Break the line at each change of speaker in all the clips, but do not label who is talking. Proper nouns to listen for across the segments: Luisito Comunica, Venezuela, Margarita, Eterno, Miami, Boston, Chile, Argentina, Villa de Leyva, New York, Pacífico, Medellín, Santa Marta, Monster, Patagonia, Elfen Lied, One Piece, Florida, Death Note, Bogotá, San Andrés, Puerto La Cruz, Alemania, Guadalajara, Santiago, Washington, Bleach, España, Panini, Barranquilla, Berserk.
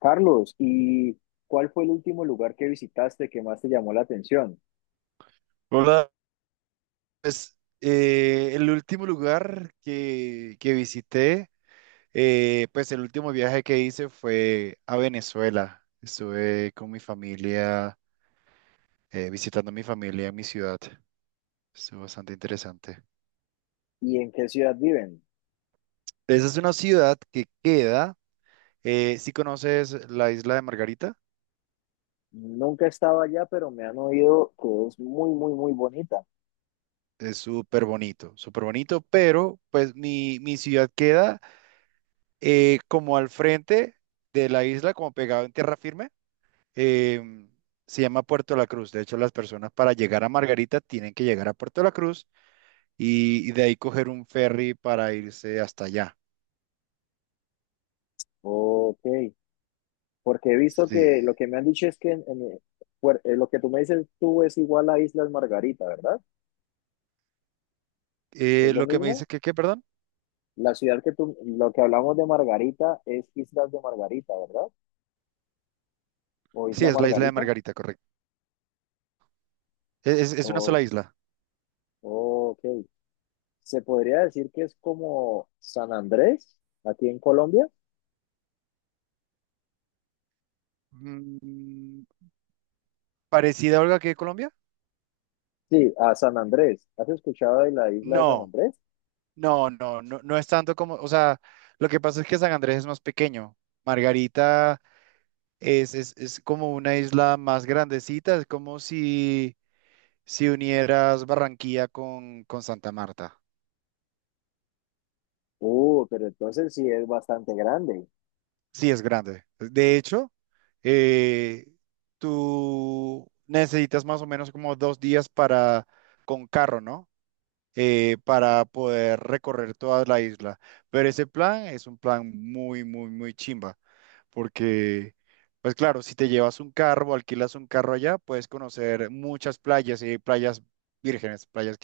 Carlos, ¿y cuál fue el último lugar que visitaste que más te llamó la atención?
Hola, pues, el último lugar que visité, pues el último viaje que hice fue a Venezuela. Estuve con mi familia, visitando a mi familia en mi ciudad. Estuvo bastante interesante.
¿Y en qué ciudad viven?
Esa es una ciudad que queda, si conoces la isla de Margarita,
Nunca he estado allá, pero me han oído que es muy, muy, muy bonita.
es súper bonito, pero pues mi ciudad queda como al frente de la isla, como pegado en tierra firme. eh, Se llama Puerto La Cruz. De hecho, las personas para llegar a Margarita tienen que llegar a Puerto La Cruz y de ahí coger un ferry para irse hasta allá.
Ok, porque he visto
Sí.
que lo que me han dicho es que lo que tú me dices tú es igual a Islas Margarita, ¿verdad? ¿Es lo
Lo que me
mismo?
dice que, ¿qué, perdón?
La ciudad que tú, lo que hablamos de Margarita es Islas de Margarita, ¿verdad? ¿O
Sí,
Isla
es la isla de
Margarita?
Margarita, correcto. Es una sola
Oh,
isla.
ok. Se podría decir que es como San Andrés, aquí en Colombia.
Mm, ¿Parecida, a Olga, que Colombia?
Sí, a San Andrés. ¿Has escuchado de la isla de San
No,
Andrés?
no, no, no, no es tanto como, o sea, lo que pasa es que San Andrés es más pequeño. Margarita es como una isla más grandecita, es como si unieras Barranquilla con Santa Marta.
Pero entonces sí es bastante grande.
Sí, es grande. De hecho, eh, tú necesitas más o menos como 2 días para, con carro, ¿no? Para poder recorrer toda la isla. Pero ese plan es un plan muy, muy, muy chimba. Porque, pues claro, si te llevas un carro o alquilas un carro allá, puedes conocer muchas playas y playas vírgenes, playas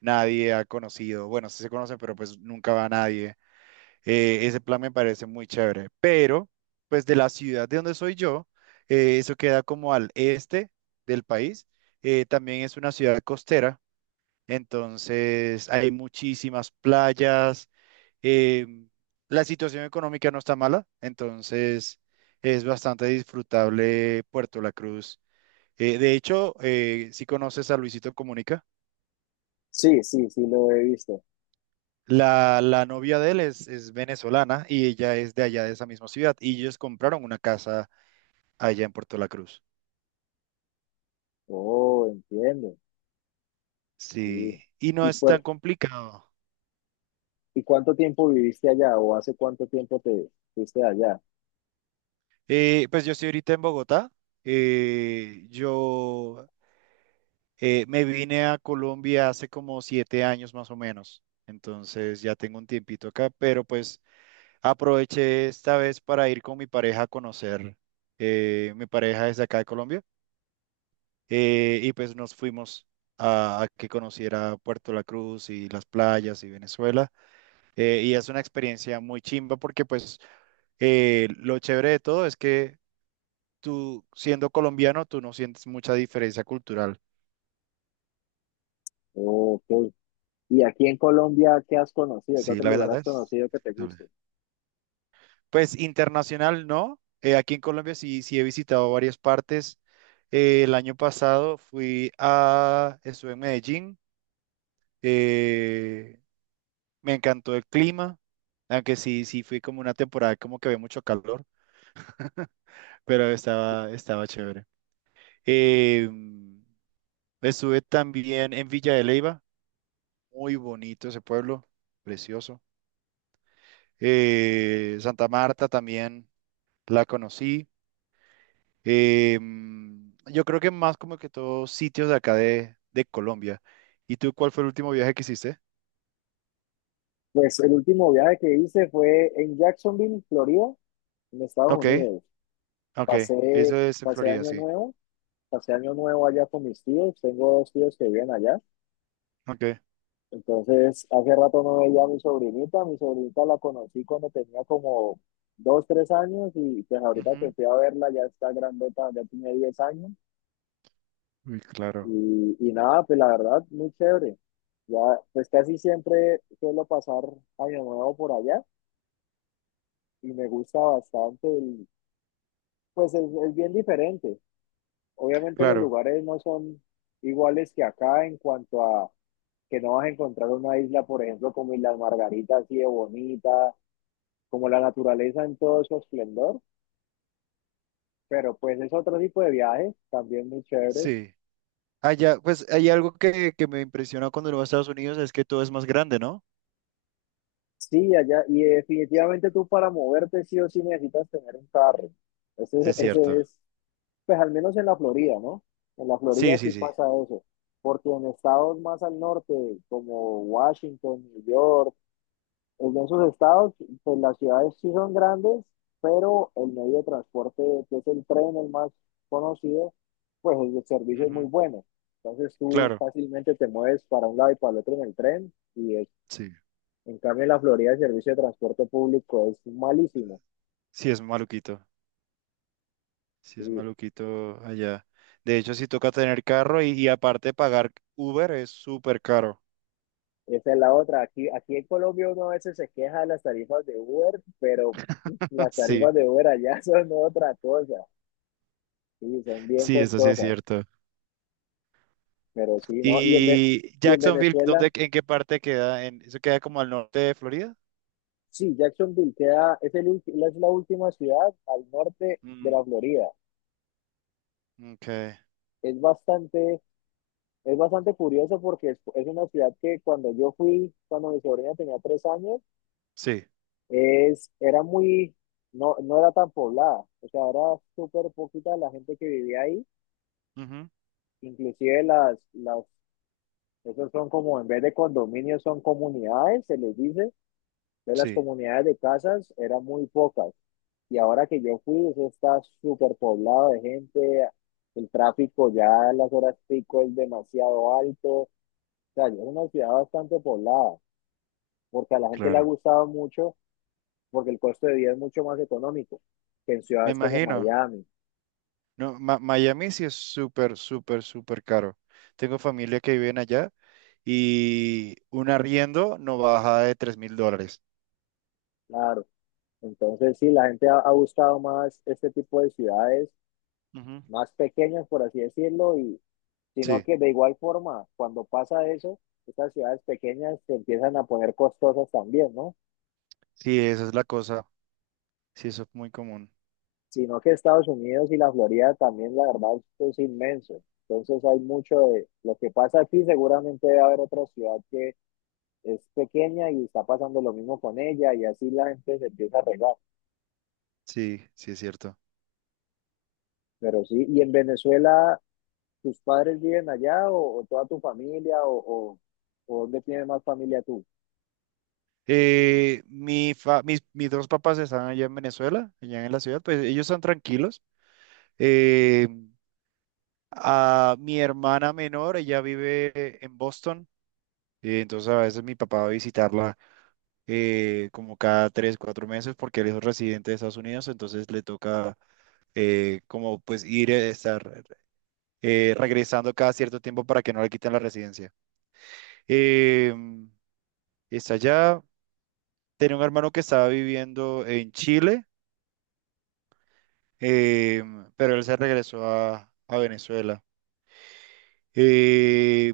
nadie ha conocido. Bueno, sí se conocen, pero pues nunca va nadie. Ese plan me parece muy chévere. Pero, pues de la ciudad de donde soy yo, eso queda como al este del país. También es una ciudad costera, entonces hay muchísimas playas. eh, la situación económica no está mala, entonces es bastante disfrutable Puerto La Cruz. De hecho, ¿si conoces a Luisito Comunica?
Sí, sí, sí lo he visto.
La novia de él es venezolana y ella es de allá de esa misma ciudad y ellos compraron una casa allá en Puerto La Cruz.
Oh, entiendo.
Sí,
Sí.
y no
¿Y
es tan complicado.
y cuánto tiempo viviste allá o hace cuánto tiempo te fuiste allá?
Pues yo estoy ahorita en Bogotá. Yo me vine a Colombia hace como 7 años más o menos. Entonces ya tengo un tiempito acá, pero pues aproveché esta vez para ir con mi pareja a conocer. Mi pareja es de acá de Colombia. Y pues nos fuimos a que conociera Puerto La Cruz y las playas y Venezuela. Y es una experiencia muy chimba porque pues lo chévere de todo es que tú siendo colombiano, tú no sientes mucha diferencia cultural.
Ok. ¿Y aquí en Colombia qué has conocido? ¿Qué
Sí,
otro
la
lugar
verdad
has
es.
conocido que te
Dale.
guste?
Pues internacional no. Aquí en Colombia sí, sí he visitado varias partes. El año pasado estuve en Medellín. eh, Me encantó el clima, aunque sí, sí fui como una temporada como que había mucho calor, pero estaba chévere. Eh, Estuve también en Villa de Leyva, muy bonito ese pueblo, precioso. Santa Marta también la conocí. Eh, yo creo que más como que todos sitios de acá de Colombia. ¿Y tú cuál fue el último viaje que hiciste?
Pues el último viaje que hice fue en Jacksonville, Florida, en Estados
Ok,
Unidos.
ok,
Pasé,
eso es en
pasé
Florida,
año
sí.
nuevo, pasé año nuevo allá con mis tíos, tengo dos tíos que viven allá,
Ok.
entonces hace rato no veía a mi sobrinita la conocí cuando tenía como dos, tres años y pues ahorita que
Ujú.
fui a verla ya está grandota, ya tiene 10 años
Uy, claro,
y nada, pues la verdad, muy chévere. Ya, pues casi siempre suelo pasar año nuevo por allá y me gusta bastante, pues es bien diferente. Obviamente los
claro,
lugares no son iguales que acá en cuanto a que no vas a encontrar una isla, por ejemplo, como Islas Margaritas, así de bonita, como la naturaleza en todo su esplendor, pero pues es otro tipo de viaje, también muy chévere.
sí. Allá, pues hay algo que me impresiona cuando uno va a Estados Unidos es que todo es más grande, ¿no?
Sí, allá, y definitivamente tú para moverte sí o sí necesitas tener un carro. Ese,
Es
ese
cierto.
es, pues al menos en la Florida, ¿no? En la Florida
Sí, sí,
sí
sí.
pasa eso, porque en estados más al norte, como Washington, New York, en esos estados, pues las ciudades sí son grandes, pero el medio de transporte, que es el tren, el más conocido, pues el servicio es muy
Ujú,
bueno. Entonces tú
claro,
fácilmente te mueves para un lado y para el otro en el tren
sí.
en cambio en la Florida el servicio de transporte público es malísimo.
Sí, es maluquito. Sí, es
Y
maluquito allá. De hecho, sí toca tener carro y aparte pagar Uber es súper caro.
esa es la otra. Aquí en Colombia uno a veces se queja de las tarifas de Uber, pero las
Sí,
tarifas de Uber allá son otra cosa. Sí, son bien
sí, eso sí es
costosas,
cierto.
pero sí, ¿no?
¿Y
Y en
Jacksonville,
Venezuela...
dónde, en qué parte queda? Eso queda como al norte de Florida?
Sí, Jacksonville queda, es la última ciudad al norte de
Mm,
la Florida.
ok,
Es bastante, es bastante curioso porque es una ciudad que cuando yo fui, cuando mi sobrina tenía 3 años,
sí.
era muy, no era tan poblada. O sea, era súper poquita la gente que vivía ahí.
Ujú,
Inclusive esos son como, en vez de condominios, son comunidades, se les dice. De las
sí,
comunidades de casas, eran muy pocas. Y ahora que yo fui, eso está súper poblado de gente, el tráfico ya a las horas pico es demasiado alto, o sea, es una ciudad bastante poblada, porque a la gente le ha
claro.
gustado mucho, porque el costo de vida es mucho más económico que en
Me
ciudades como
imagino.
Miami,
No, Miami sí es súper, súper, súper caro. Tengo familia que viven allá y un arriendo no baja de $3,000.
claro. Entonces, sí, ha gustado más este tipo de ciudades
Ujú.
más pequeñas, por así decirlo, y sino
Sí,
que de igual forma, cuando pasa eso, estas ciudades pequeñas se empiezan a poner costosas también, ¿no?
sí, esa es la cosa. Sí, eso es muy común.
Sino que Estados Unidos y la Florida también, la verdad, esto es inmenso. Entonces hay mucho de lo que pasa aquí, seguramente debe haber otra ciudad que es pequeña y está pasando lo mismo con ella y así la gente se empieza a regar.
Sí, sí, es cierto.
Pero sí, ¿y en Venezuela tus padres viven allá o toda tu familia o dónde tienes más familia tú?
Mis dos papás están allá en Venezuela, allá en la ciudad, pues ellos están tranquilos. Eh, a mi hermana menor, ella vive en Boston, entonces a veces mi papá va a visitarla como cada 3, 4 meses, porque él es residente de Estados Unidos, entonces le toca como pues ir, estar regresando cada cierto tiempo para que no le quiten la residencia. Eh, Está allá, tenía un hermano que estaba viviendo en Chile, eh, pero él se regresó a Venezuela. Eh,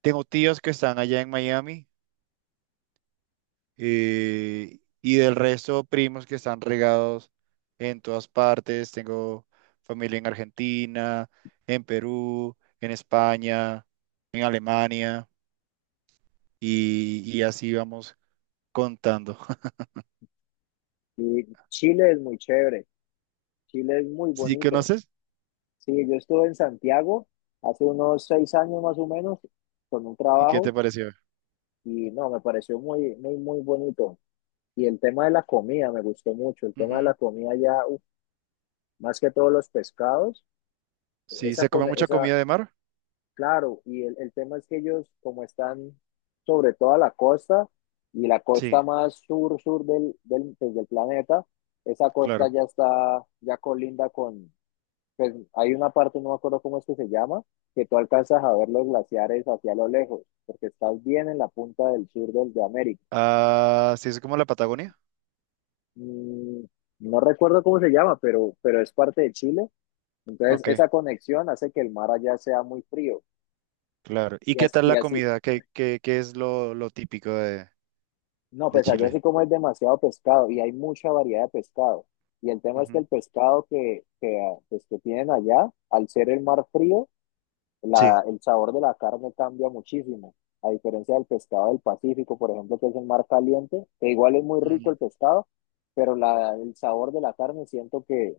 Tengo tíos que están allá en Miami. Y del resto, primos que están regados en todas partes. Tengo familia en Argentina, en Perú, en España, en Alemania, y así vamos contando.
Y Chile es muy chévere, Chile es muy
¿Sí
bonito.
conoces?
Sí, yo estuve en Santiago hace unos 6 años más o menos con un
¿Y qué te
trabajo.
pareció?
Y no, me pareció muy, muy, muy bonito. Y el tema de la comida me gustó mucho. El tema de la
Ujú.
comida ya, uf, más que todos los pescados,
Sí,
esa,
¿se come
con-
mucha
esa,
comida de mar?
claro, el tema es que ellos, como están sobre toda la costa, y la costa
Sí,
más sur, sur pues, del planeta, esa costa
claro.
ya está, ya colinda con, pues hay una parte, no me acuerdo cómo es que se llama, que tú alcanzas a ver los glaciares hacia lo lejos, porque estás bien en la punta del sur de América.
Ah, sí, es como la Patagonia.
Mm, no recuerdo cómo se llama, pero es parte de Chile. Entonces,
Ok,
esa conexión hace que el mar allá sea muy frío.
claro. ¿Y
Y
qué
así,
tal
y
la
así,
comida? ¿Qué es lo típico de,
no,
de
pues allá
Chile?
sí como es demasiado pescado y hay mucha variedad de pescado. Y el tema es que
Ujú.
el pescado que, ah, pues, que tienen allá, al ser el mar frío,
Sí.
el sabor de la carne cambia muchísimo, a diferencia del pescado del Pacífico, por ejemplo, que es el mar caliente, que igual es muy rico
Ujú,
el pescado, pero el sabor de la carne siento que,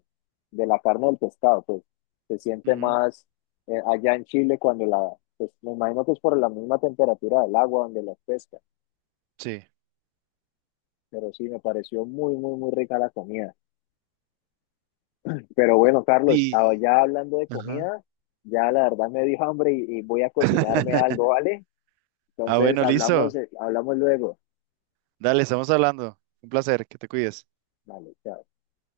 de la carne del pescado, pues se siente
ujú.
más allá en Chile pues me imagino que es por la misma temperatura del agua donde las pesca,
Sí.
pero sí, me pareció muy, muy, muy rica la comida. Pero bueno, Carlos, ah,
Y,
ya hablando de
ajá.
comida, ya la verdad me dio hambre y voy a cocinarme algo, ¿vale?
Ah,
Entonces
bueno, listo.
hablamos luego.
Dale, estamos hablando. Un placer, que te cuides.
Vale, chao.